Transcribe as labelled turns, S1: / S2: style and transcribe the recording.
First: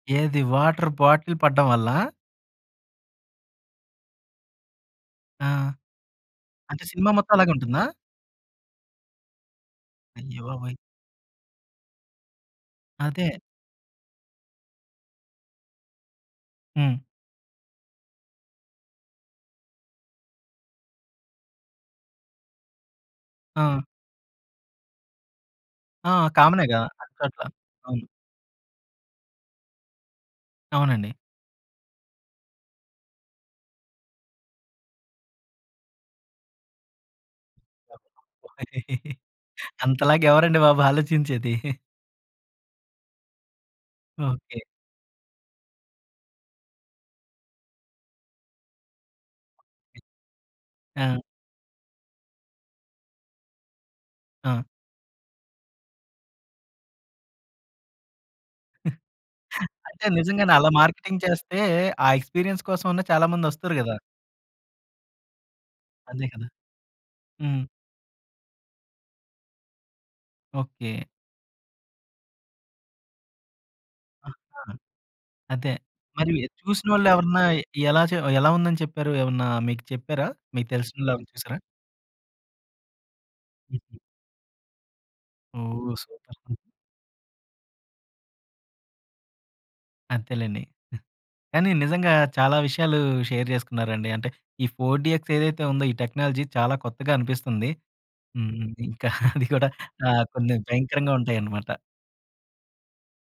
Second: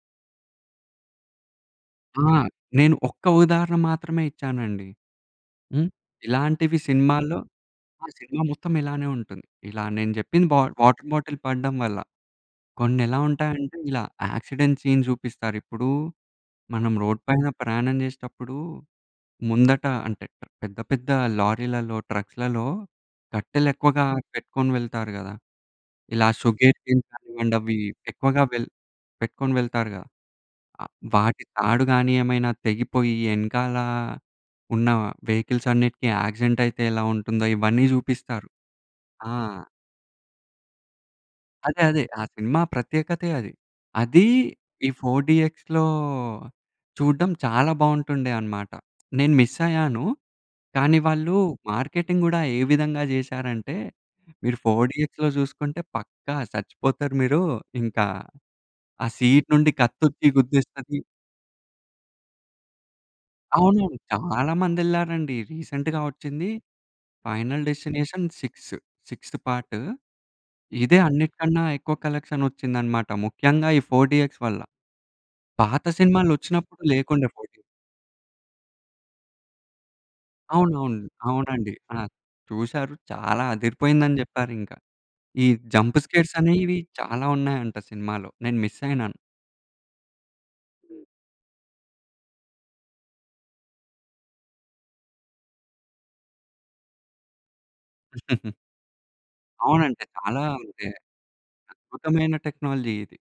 S1: ఏది water bottle పడడం వల్లా?
S2: ఆ! నేను ఒక్క ఉదాహరణ మాత్రమే ఇచ్చానండి.
S1: ఆ!
S2: హ్మ్. ఇలాంటివి
S1: అంటే, సినిమా మొత్తం
S2: సినిమాల్లో
S1: అలాగే ఉంటుందా?
S2: ఆ సినిమా మొత్తం ఇలానే ఉంటుంది. ఇలా నేను చెప్పింది బ
S1: అయ్యబాబోయ్!
S2: వాటర్ బాటిల్ పడడం వల్ల. కొన్ని ఎలా
S1: అదే.
S2: ఉంటాయంటే, ఇలా యాక్సిడెంట్ సీన్స్ చూపిస్తారు ఇప్పుడు మనం
S1: హ్మ్.
S2: రోడ్ పైన ప్రయాణం చేసేటప్పుడు, ముందట అంటే పెద్ద, పెద్ద లారీలలో, ట్రక్స్‌లలో
S1: ఆ!
S2: కట్టెలెక్కువగా పెట్టుకొని వెళ్తారు గదా,
S1: ఆ!
S2: ఇలా షుగర్
S1: కామనే‌గా
S2: కేన్
S1: అట్ల, అట్లా.
S2: కానివ్వండి, అవి
S1: అవును.
S2: ఎక్కువగా వెల్ పెట్టుకొని వెళ్తారుగా. ఆహ్,
S1: అవునండి.
S2: వాటి తాడు కాని ఏమైనా తెగిపోయి, ఎనకాల ఉన్న వెహికల్స్ అన్నిటికి యాక్సిడెంట్ అయితే ఎలా ఉంటుందో ఇవన్నీ చూపిస్తారు.
S1: వెనకాల.
S2: ఆ!
S1: అంతలాగా ఎవరండి బాబు ఆలోచించేది?
S2: అదే అదే. ఆ సినిమా ప్రత్యేకతే అది. అది
S1: ఓకె.
S2: ఈ 4 డీఎక్స్‌లో చూడడం చాలా బాగుంటుండే అనమాట. నేను మిస్ అయ్యాను. కానీ,
S1: ఆ!
S2: వాళ్ళు మార్కెటింగ్ కూడా ఏ విధంగా చేసారంటే, మీరు
S1: ఆ!
S2: 4 డీఎక్స్‌‌లో చూసుకుంటే పక్కా చచ్చిపోతారు మీరు. ఇంకా ఆ సీన్ నుండి
S1: అంటే
S2: కత్తొచ్చి
S1: నిజంగానే అలా
S2: గుద్దేస్తది.
S1: మార్కెటింగ్ చేస్తే, ఆ ఎక్స్‌పీరియన్స్ కోసమైనా చాలా మంది ఒస్తురు గదా!
S2: అవునవును. చాలా మందెళ్లారండి. రీసెంట్‌గా
S1: అదే కదా!
S2: వచ్చింది
S1: హ్మ్.
S2: Final destination six sixth part. ఇదే
S1: ఓకె.
S2: అన్నిటికన్నా ఎక్కువ కలెక్షన్ వచ్చిందనమాట. ముఖ్యంగా ఈ 4 డీఎక్స్ వల్ల.
S1: ఆహా! అదే.
S2: పాత
S1: మరి
S2: సినిమాలొచ్చినప్పుడు
S1: చూసినోళ్ళు
S2: లేకుండే
S1: ఎవరన్నా
S2: 4 డీ
S1: ఎలా చే ఎలా ఉందని చెప్పారు? ఏమన్నా మీకు చెప్పారా? మీకు
S2: అవునవును.
S1: తెలిసినోళ్ళు ఎవరైనా చూసారా?
S2: అవునండి. ఆ! చూసారు చాలా
S1: హుహు.
S2: అదిరిపోయిందని చెప్పారు ఇంకా. ఈ
S1: ఓహ్!
S2: Jump
S1: super.
S2: స్కేర్స్
S1: హుహు.
S2: అనేవి చాలా ఉన్నాయంట సినిమాలో. నేను మిస్ అయినాను.
S1: అంతేలెండి.
S2: హ్మ్.
S1: కానీ, నిజంగా చాలా విషయాలు షేర్ చేసుకున్నారండి. అంటే, ఈ 4 డీఎక్స్ ఏదైతే ఉందో, ఈ టెక్నాలజీ చాలా కొత్తగా అనిపిస్తుంది. హ్మ్. ఇంకా అది గుడా
S2: అవునండి.
S1: ఆహ్,
S2: చాలా
S1: కొన్ని
S2: అంటే,
S1: భయంకరంగా ఉంటాయనమాట.
S2: అద్భుతమైన టెక్నాలజీ ఇది.